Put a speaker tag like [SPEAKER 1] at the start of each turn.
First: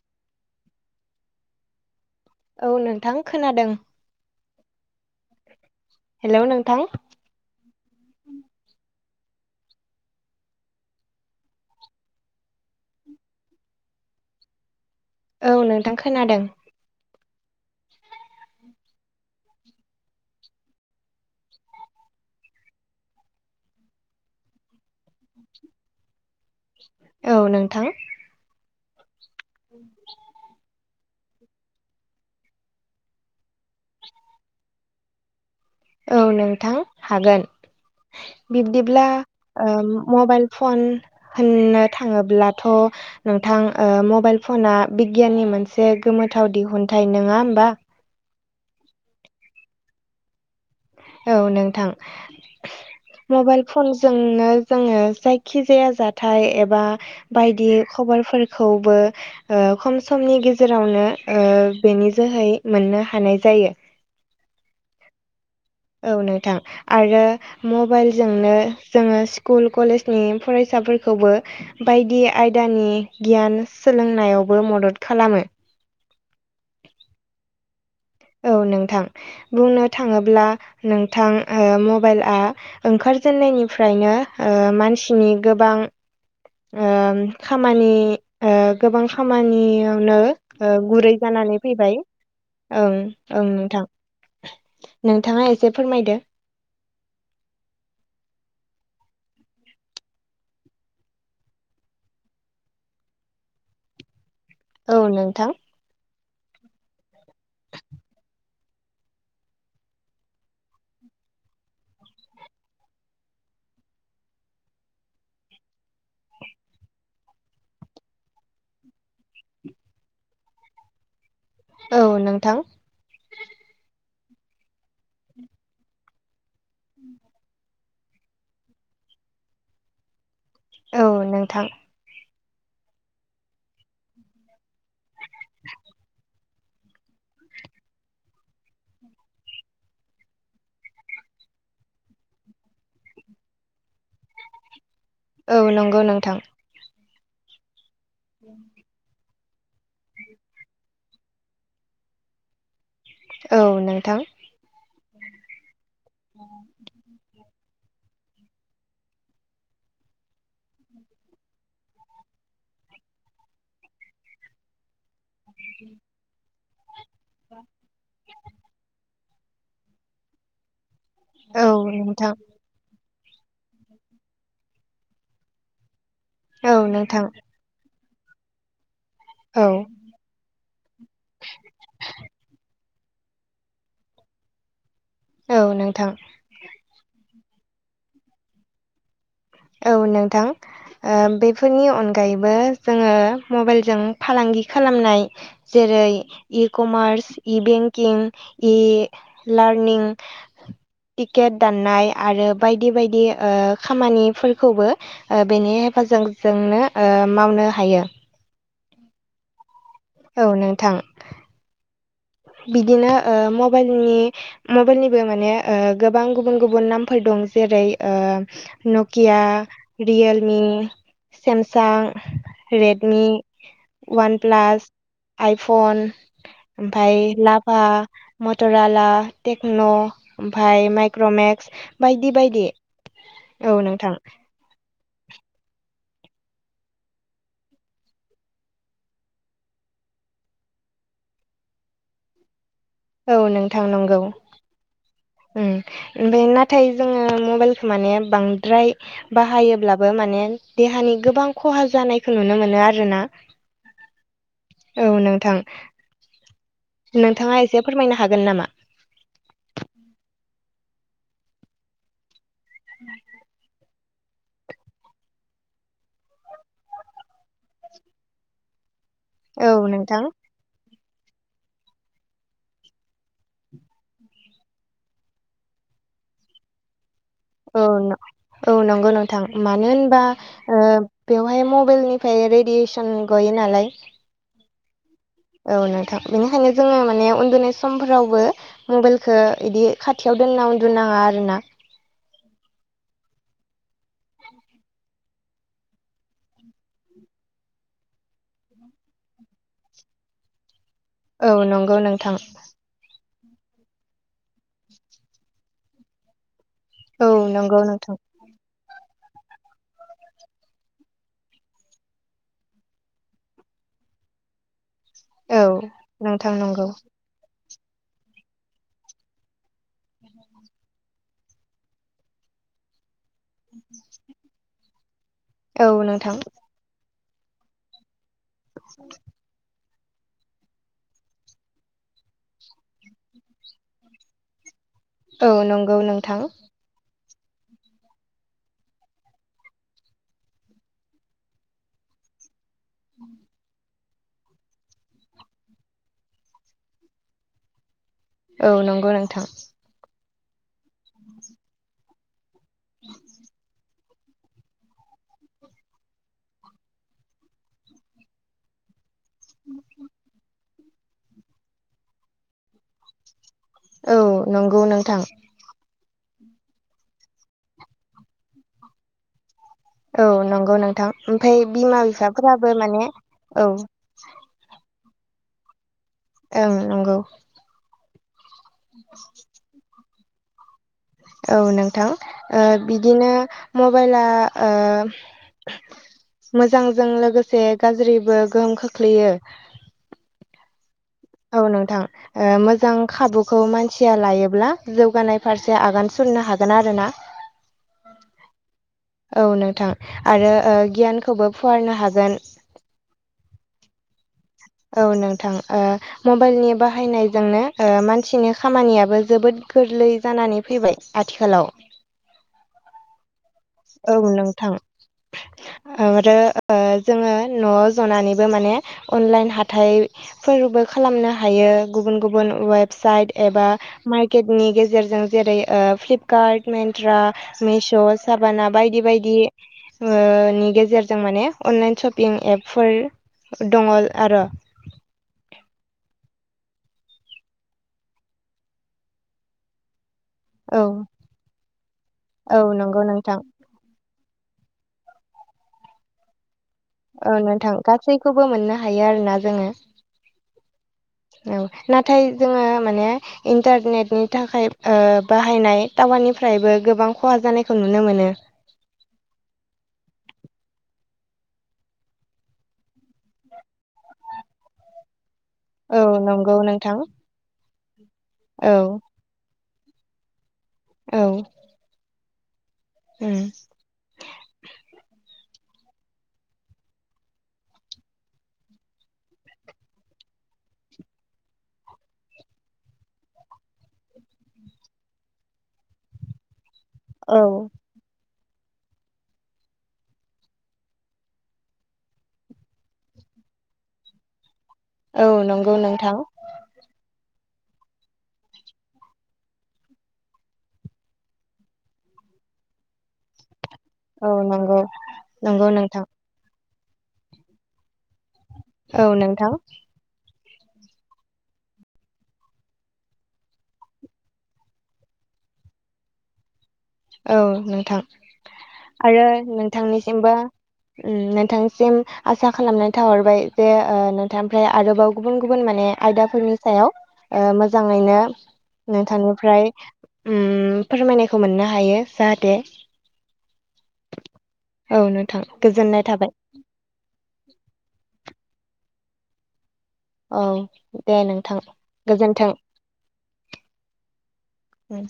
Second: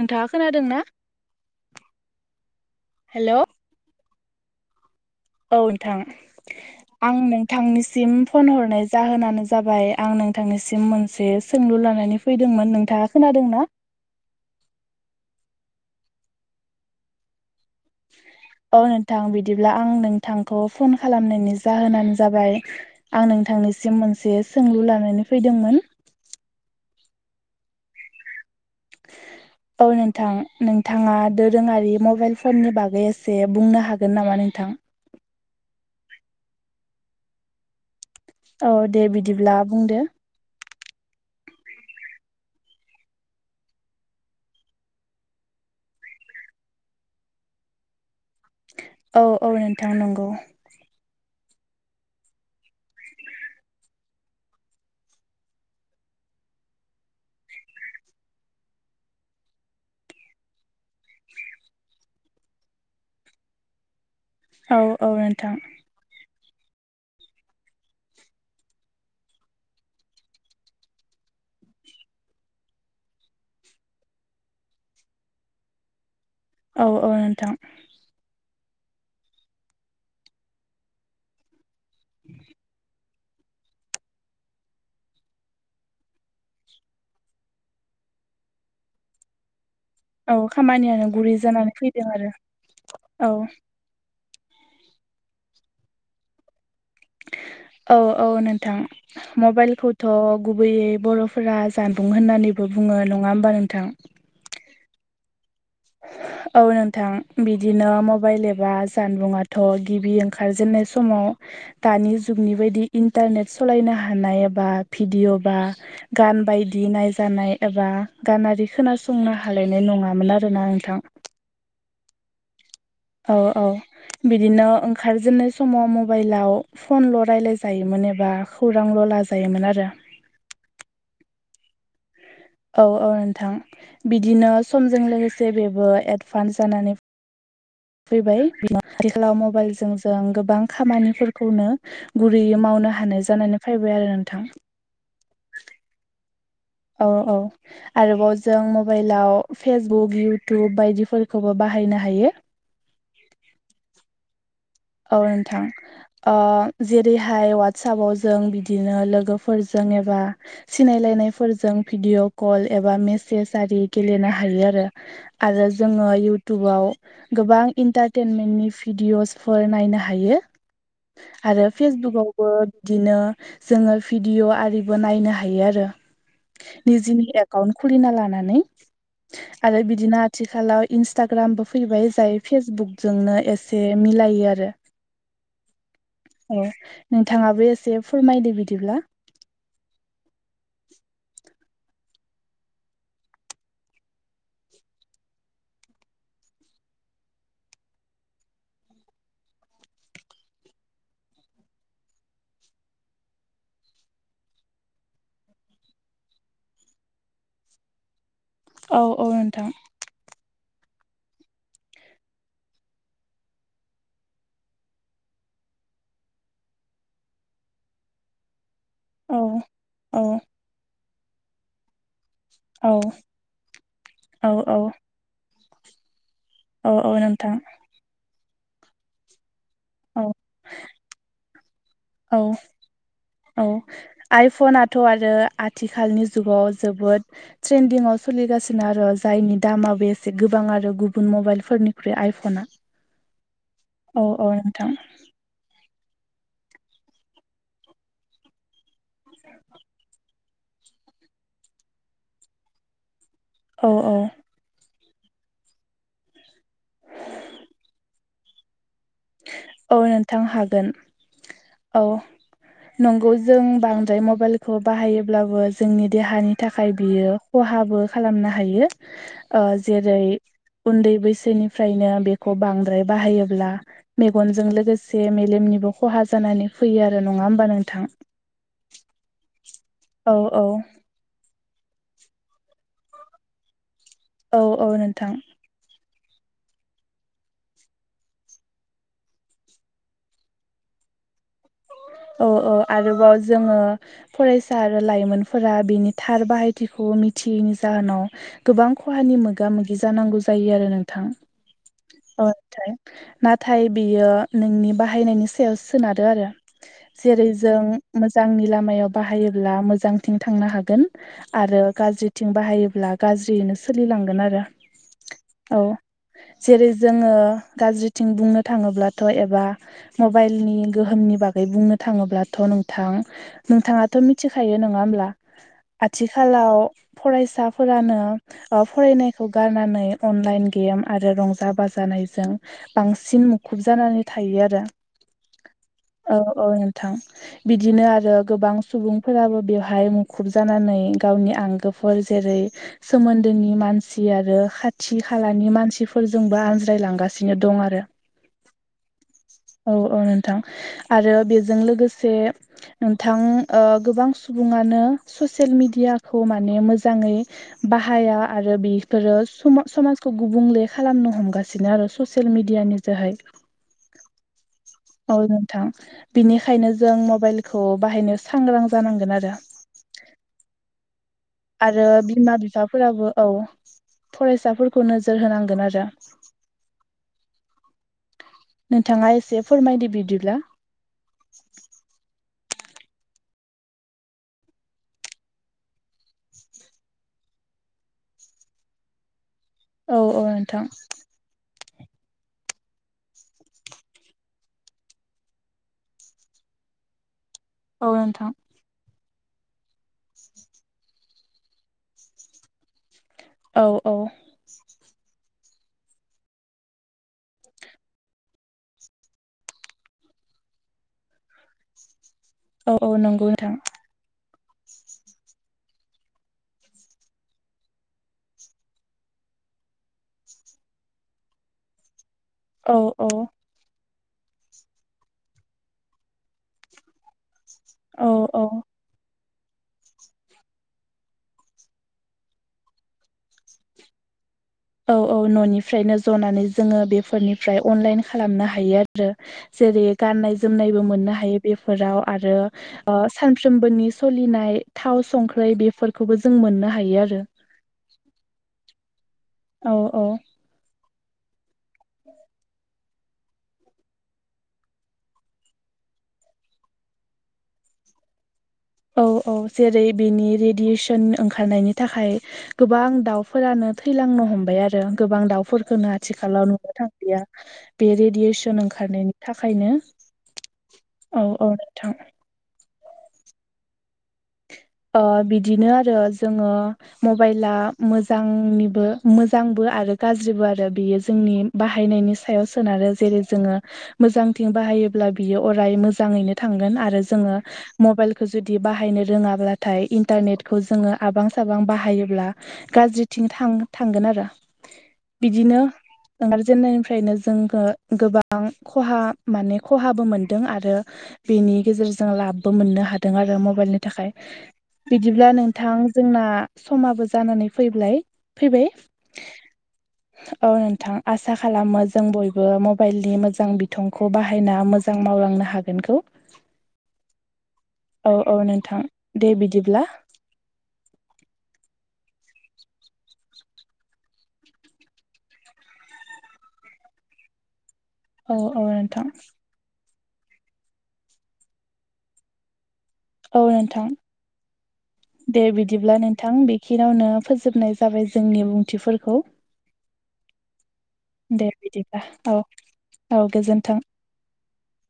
[SPEAKER 1] नोंथाङा खोनादों ना
[SPEAKER 2] औ नोंथां
[SPEAKER 1] हेलौ
[SPEAKER 2] खोनादों
[SPEAKER 1] औ नोंथां
[SPEAKER 2] हेलौ नोंथां
[SPEAKER 1] आं नों थांनिसिम फन हरनाय जाहोनानो जाबाय आं नोंथांनिसिम मोनसे सोंलु लानानै फ फैदोंमोन नोंथाङा खोनादों नना
[SPEAKER 2] औ नोंथां खोनादों
[SPEAKER 1] औ नोंथां बिदिब्ला आं नोंथांखौ फन खालामनायनि जाहोनानो जाबाय आं नोंथांनिसिम मोनसे सोंलु लानानै फैदोंमोन
[SPEAKER 2] औ नोंथां
[SPEAKER 1] औ नोंथां नोंथां नोंथाङा दोरोङारि मबाइल फननि बागै एसे बुंनो हागोन नामा नोंथां
[SPEAKER 2] औ नोंथां हागोन
[SPEAKER 1] औ दे
[SPEAKER 2] बिब्दिब्ला
[SPEAKER 1] बिदिब्ला बुंदो
[SPEAKER 2] मबाइल फन होननो थाङोब्लाथ' नोंथां मबाइल फना बिगियाननि मोनसे गोमोथाव दिहुनथाइ नङा होम्बा
[SPEAKER 1] औ औ नोंथां नंगौ
[SPEAKER 2] औ नोंथां मबाइल फनजोंनो जोङो जायखिजाया जाथाय एबा बायदि खबरफोरखौबो खम समनि गेजेरावनो बेनि जोहै मोननो हानाय जायो
[SPEAKER 1] औ औ नोंथां
[SPEAKER 2] औ नोंथां आरो मबाइलजोंनो जोङो स्कुल कलेजनि फरायसाफोरखौबो बायदि आयदानि गियान सोलोंनायावबो मदद खालामो
[SPEAKER 1] औ औ नोंथां
[SPEAKER 2] औ नोंथां बुंनो थाङोब्ला नोंथां मबाइलआ ओंखार गोजेननायनिफ्रायनो मानसिनि गोबां ओ खामानि ओ गोबां खामानियाव नो
[SPEAKER 1] औ
[SPEAKER 2] ओ
[SPEAKER 1] खामानियानो
[SPEAKER 2] गुरै जानानै फैबाय
[SPEAKER 1] फैदों आरो
[SPEAKER 2] ओं
[SPEAKER 1] औ
[SPEAKER 2] ओं नोंथां नोंथाङा एसे फोरमायदो।
[SPEAKER 1] औ औ नोंथां मबाइलखौथ' गुबैयै बर'फोरा जानबुं होननानैबो बुङो नङा होम्बा नोंथां
[SPEAKER 2] औ नोंथां
[SPEAKER 1] औ नोंथां बिदिनो मबाइल एबा जानबुंङाथ' गिबि ओंखारजेननाय समाव दानि जुगनि बायदि इन्टारनेट सालायनो हानाय एबा भिडिअ' बा गान बायदि नायजानाय एबा गानारि खोनासंनो हालायनाय नङामोन आरो। आरोना नोंथां।
[SPEAKER 2] औ नोंथां
[SPEAKER 1] औ औ बिदिनो ओंखारजेननाय समाव मबाइलाव फनल' राय्लाय जायो। मोन एबा खौरांल' लाजायोमोन आरो।
[SPEAKER 2] औ नोंथां
[SPEAKER 1] औ औ नोंथां बिदिनो समजों लोगोसे बेबो एडभान्स जानानै फैबाय आथिखालाव मबाइलजों जों गोबां खामानिफोरखौनो गुरैयै मावनो हानाय जानानै फैबाय आरो नोंथां।
[SPEAKER 2] औ नंगौ नोंथां।
[SPEAKER 1] औ औ आरोबाव जों मबाइलाव फेसबुक इउटुब बायदिफोर खौबो बाहायनो हायो।
[SPEAKER 2] औ नोंथां।
[SPEAKER 1] औ नोंथां ओं जेरैहाय वाटसाब जों बिदिनो लोगोफोरजों एबा सिनायलायनायफोरजों भिडिअ' कल एबा मेसेज आरि गेलेनो हायो आरो। आरो जोङो इयउटुबाव गोबां इन्टारटेनमेन्टनि भिडिअस फोर नायनो हायो आरो
[SPEAKER 2] औ नोंथां
[SPEAKER 1] फेसबुकआवबो। बिदिनो जोङो भिडिअ' आरिबो नायनो हायो आरो
[SPEAKER 2] औ नोंथां
[SPEAKER 1] निजनि एप एकाउन्ट खुलिना लानानै
[SPEAKER 2] औ
[SPEAKER 1] आरो बिदिनो आथिखालाव इन्सटाग्रामबो फैबाय जाय फेसबुकजोंनो एसे मिलायो आरो।
[SPEAKER 2] औ नोंथां
[SPEAKER 1] अ नोंथाङाबो एसे फोरमायदो बिदिब्ला
[SPEAKER 2] औ नोंथां। ओ बेफोरनि अनगायैबो जोङो मबाइलजों फालांगि खालामनाय जेरै E commerce E banking E learning ticket दाननाय आरो बायदि बायदि ओ खामानि फोरखौबो ओ बेनि हेफाजाबजोंनो ओ मावनो हायो।
[SPEAKER 1] औ औ नोंथां।
[SPEAKER 2] औ नोंथां। बिदिनो ओ मबाइलनि मबाइलनिबो माने ओ गोबां गुबुन गुबुन नामफोर दं जेरै ओ नकिया
[SPEAKER 1] औ औ
[SPEAKER 2] रियेलमि सेमसां
[SPEAKER 1] औ
[SPEAKER 2] रेडमि वान
[SPEAKER 1] औ
[SPEAKER 2] प्लास
[SPEAKER 1] औ
[SPEAKER 2] आइफन
[SPEAKER 1] औ औ
[SPEAKER 2] ओमफफ्राय
[SPEAKER 1] नोंथां
[SPEAKER 2] लाभा मटर आला टेक्न'
[SPEAKER 1] औ
[SPEAKER 2] ओमफफ्राय माइक्र'मेक्स बायदि
[SPEAKER 1] औ
[SPEAKER 2] बायदि औ नोंथां।
[SPEAKER 1] फनाथ' आरो आथिखालनि जुगाव जोबोद ट्रेन्दिंआव सोलिगासिनो आरो जायनि दामाबो एसे गोबां आरो गुबुन मबाइलफोरनिख्रुइ आइफना
[SPEAKER 2] औ नोंथां नंगौ।
[SPEAKER 1] औ औ नोंथां
[SPEAKER 2] ओमफ्राय नाथाय जोङो मबाइलखौ माने बांद्राय बाहायोब्लाबो माने देहानि गोबां खहा जानायखौ नुनो मोनो आरोना।
[SPEAKER 1] औ औ
[SPEAKER 2] औ नोंथां। नोंथाङा एसे फोरमायनो हागोन नामा?
[SPEAKER 1] औ नोंथां हागोन औ। नंगौ जों बांद्राय मबाइल खौ बाहायोब्लाबो जोंनि देहानि थाखाय बियो खहाबो खालामनो हायो।
[SPEAKER 2] औ नोंथां
[SPEAKER 1] जेरै उन्दै बैसोनिफ्रायनो बेखौ बांद्राय बाहायोब्ला मेगनजों लोगोसे मेलेमनिबो खहा जानानै फैयो आरो नङा होमबा
[SPEAKER 2] औ
[SPEAKER 1] नोंथां।
[SPEAKER 2] न- औ नंगौ नोंथां मानो होनबा
[SPEAKER 1] औ औ
[SPEAKER 2] बेवहाय मबाइलनिफ्राय रेडियेसन गयो नालाय
[SPEAKER 1] औ औ नोंथां।
[SPEAKER 2] औ नोंथां बेनिखायनो जोङो माने उन्दुनाय समफोरावबो मबाइलखौ इदि खाथियाव दोनना उन्दुनाङा आरोना।
[SPEAKER 1] औ औ आरोबाव जोङो। फरायसा आरो लाइमोनफोरा बिनि थार बाहायथिखौ मिथियैनि जाहोनाव गोबां खहानि मोगा मोगि जानांगौ जायो आरो नोंथां
[SPEAKER 2] औ नंगौ नोंथां
[SPEAKER 1] नाथाय। नाथाय बियो नोंनि बाहायनायनि सायाव सोनारो आरो।
[SPEAKER 2] औ
[SPEAKER 1] जेरै
[SPEAKER 2] नंगौ
[SPEAKER 1] जों
[SPEAKER 2] नोंथां
[SPEAKER 1] मोजांनि लामायाव बाहायोब्ला मोजांथिं थांनो हागोन। आरो गाज्रिथिं बाहायोब्ला गाज्रियैनो सोलिलांगोन आरो। औ
[SPEAKER 2] नोंथां
[SPEAKER 1] जेरै
[SPEAKER 2] नंगौ
[SPEAKER 1] जोङो गाज्रिथिं बुंनो थाङोब्लाथ' एबा मबाइलनि गोहोमनि बागै फ्राय बुंनो थाङोब्लाथ' नोंथां नोंथाङाथ' मिथिखायो नङा होमब्ला
[SPEAKER 2] औ नोंथां
[SPEAKER 1] आथिखालाव फरायसाफोरानो फरायनायखौ गारनानै अनलाइन गेम आरो रंजा बाजानायजों बांसिन मुखुब जानानै थायो आरो।
[SPEAKER 2] औ नंगौ नों
[SPEAKER 1] औ औ नोंथां। बिदिनो आरो गोबां सुबुंफोराबो बेवहाय मुखुब जानानै गावनि आंगोफोर जेरै सोमोन्दोनि मानसि खासि आरो खाथि खालानि मानसिफोरजोंबो आनज्रायलांगासिनो दं आरो।
[SPEAKER 2] औ नंगौ नोंथां।
[SPEAKER 1] औ औ नोंथां आरो बेजों लोगोसे नोंथां गोबां सुबुङानो ससियेल मिडियाखौ माने मोजाङै बाहाया आरो बे फोरो सम समाजखौ गुबुंले खालामनो हमगासिनो आरो ससियेल मेडिया नि जोहाय
[SPEAKER 2] औ। नंगौ न
[SPEAKER 1] औ नोंथां बिनिखायनो जों मबाइलखौ बाहायनो सांग्रां जानांगोन आरो।
[SPEAKER 2] औ नंगौ नोंथां ओमफ्राय बिमा बिफाफोराबो माने औ।
[SPEAKER 1] फरायसाफोरखौ नोजोर होनांगोन आरो।
[SPEAKER 2] ओं नंगौ।
[SPEAKER 1] नोंथाङा एसे फोरमायदो बिदिब्ला
[SPEAKER 2] औ नोंथां बिदिनो मबाइला मोजांजों लोगोसे गाज्रिबो गोहोम खोख्लैयो।
[SPEAKER 1] औ औ नोंथां।
[SPEAKER 2] औ नोंथां। मोजां खाबुखौ मानसिया लायोब्ला जौगानाय फारसे आगान सुरनो हागोन आरो ना। [inaudible]
[SPEAKER 1] औ नोंथां।
[SPEAKER 2] औ नोंथां आरो गियानखौबो फुवारनो हागोन।
[SPEAKER 1] औ औ।
[SPEAKER 2] औ नोंथां ओ मबाइलनि बाहायनायजोंनो ओ मानसिनि खामानियाबो जोबोद गोरलै जानानै फैबाय। आथिखालाव
[SPEAKER 1] औ औ नंगौ नोंथां।
[SPEAKER 2] औ नोंथां। आरो ओ जोङो न'आव जनानैबो माने अनलाइन हाथाइ फोरबो खालामनो हायो गुबुन गुबुन
[SPEAKER 1] औ औ
[SPEAKER 2] वेबसाइट एबा माइक केटनि गेजेरजों जेरै ओ फ्लिपकार्ट मेन्ट्रा मिश'
[SPEAKER 1] औ औ
[SPEAKER 2] साबाना बायदि बायदि ओ नि गेजेरजों माने अनलाइन शपिं एपफोर दङ आर'।
[SPEAKER 1] औ औ न'निफ्रायनो जनानै जोङो बेफोरनिफ्राय अनलाइन खालामनो हायो आरो। जेरै गान्नाय
[SPEAKER 2] औ
[SPEAKER 1] जोमनायबो मोननो हायो बेफोराव आरो
[SPEAKER 2] औ
[SPEAKER 1] ओ
[SPEAKER 2] नंगौ
[SPEAKER 1] सान
[SPEAKER 2] नोंथां
[SPEAKER 1] सानफ्रोमबोनि सलिनाय थाव संख्रै बेफोरखौबो जों मोननो हायो आरो
[SPEAKER 2] ओं नोंथां गासैखौबो मोननो हायो आरो ना जोङो।
[SPEAKER 1] औ औ
[SPEAKER 2] ओं नाथाय जोङो माने इन्टारनेटनि थाखाय ओ बाहायनाय टावारनिफ्रायबो गोबां खहा जानायखौ नुनो मोनो।
[SPEAKER 1] औ औ जेरै बेनि रेडियसन ओंखारनायनि थाखाय गोबां दाउफोरानो थैलांनो हमबाय आरो गोबां
[SPEAKER 2] औ
[SPEAKER 1] दाउफोरखौनो
[SPEAKER 2] नंगौ
[SPEAKER 1] आथिखालाव
[SPEAKER 2] नोंथां
[SPEAKER 1] नुनो थां लिया बे
[SPEAKER 2] औ
[SPEAKER 1] रेडियसन ओंखारनायनि थाखायनो। औ औ। थां
[SPEAKER 2] ओम
[SPEAKER 1] ओ बिदिनो आरो जोङो मबाइला मोजांनिबो मोजांबो आरो गाज्रिबो आरो बेयो जोंनि बाहायनायनि सायाव सोनारो जेरै जोङो मोजांथिं बाहायोब्ला बियो अराय मोजाङैनो थांगोन आरो
[SPEAKER 2] औ
[SPEAKER 1] जोङो मबाइलखौ जुदि बाहायनो रोङाब्ला थाय इन्टारनेटखौ जोङो आबां साबां बाहायोब्ला गाज्रिथिं थां-थांगोन आरो।
[SPEAKER 2] औ नंगौ
[SPEAKER 1] बिदिनो
[SPEAKER 2] नोंथां
[SPEAKER 1] ओंखारजेननायनिफ्रायनो जोंङो गोबां खहा माने खहाबो मोनदों आरो बेनि गेजेरजों लाबबो मोननो हादों आरो मबाइलनि
[SPEAKER 2] औ
[SPEAKER 1] थाखाय
[SPEAKER 2] नोंगौ।
[SPEAKER 1] बिदिब्ला नोंथां जोंना समाबो जानानै फैब्लाय। फैबाय।
[SPEAKER 2] औ नोंथां
[SPEAKER 1] औ नोंथां आसा खालामो जों बयबो मबाइलनि मोजां बिथंखौ बाहायना मोजां मावलांनो हागोनखौ।
[SPEAKER 2] औ नोंथां
[SPEAKER 1] औ औ नोंथां
[SPEAKER 2] आरो
[SPEAKER 1] दे बिदिब्ला
[SPEAKER 2] नोंथांनिसिमबो उम नोंथांसिम आसा खालामनाय थाहरबाय जे ओ नोंथांनिफ्राय आरोबाव गुबुन गुबुन माने आयदाफोरनि सायाव ओ मोजाङैनो
[SPEAKER 1] औ औ नोंथां
[SPEAKER 2] नोंथांनिफ्राय उम फोरमायनायखौ मोननो हायो जाहाथे
[SPEAKER 1] औ नोंथां
[SPEAKER 2] औ नोंथां
[SPEAKER 1] दे
[SPEAKER 2] गोजोननाय
[SPEAKER 1] बिदिब्ला
[SPEAKER 2] थाबाय
[SPEAKER 1] नोंथां बे खिनियावनो फोजोबनाय जाबाय जोंनि बुंथिफोरखौ।
[SPEAKER 2] औ। दे नोंथां
[SPEAKER 1] दे बिदिब्ला
[SPEAKER 2] गोजोन्थों।
[SPEAKER 1] औ औ गोजोन्थों।
[SPEAKER 2] ओम।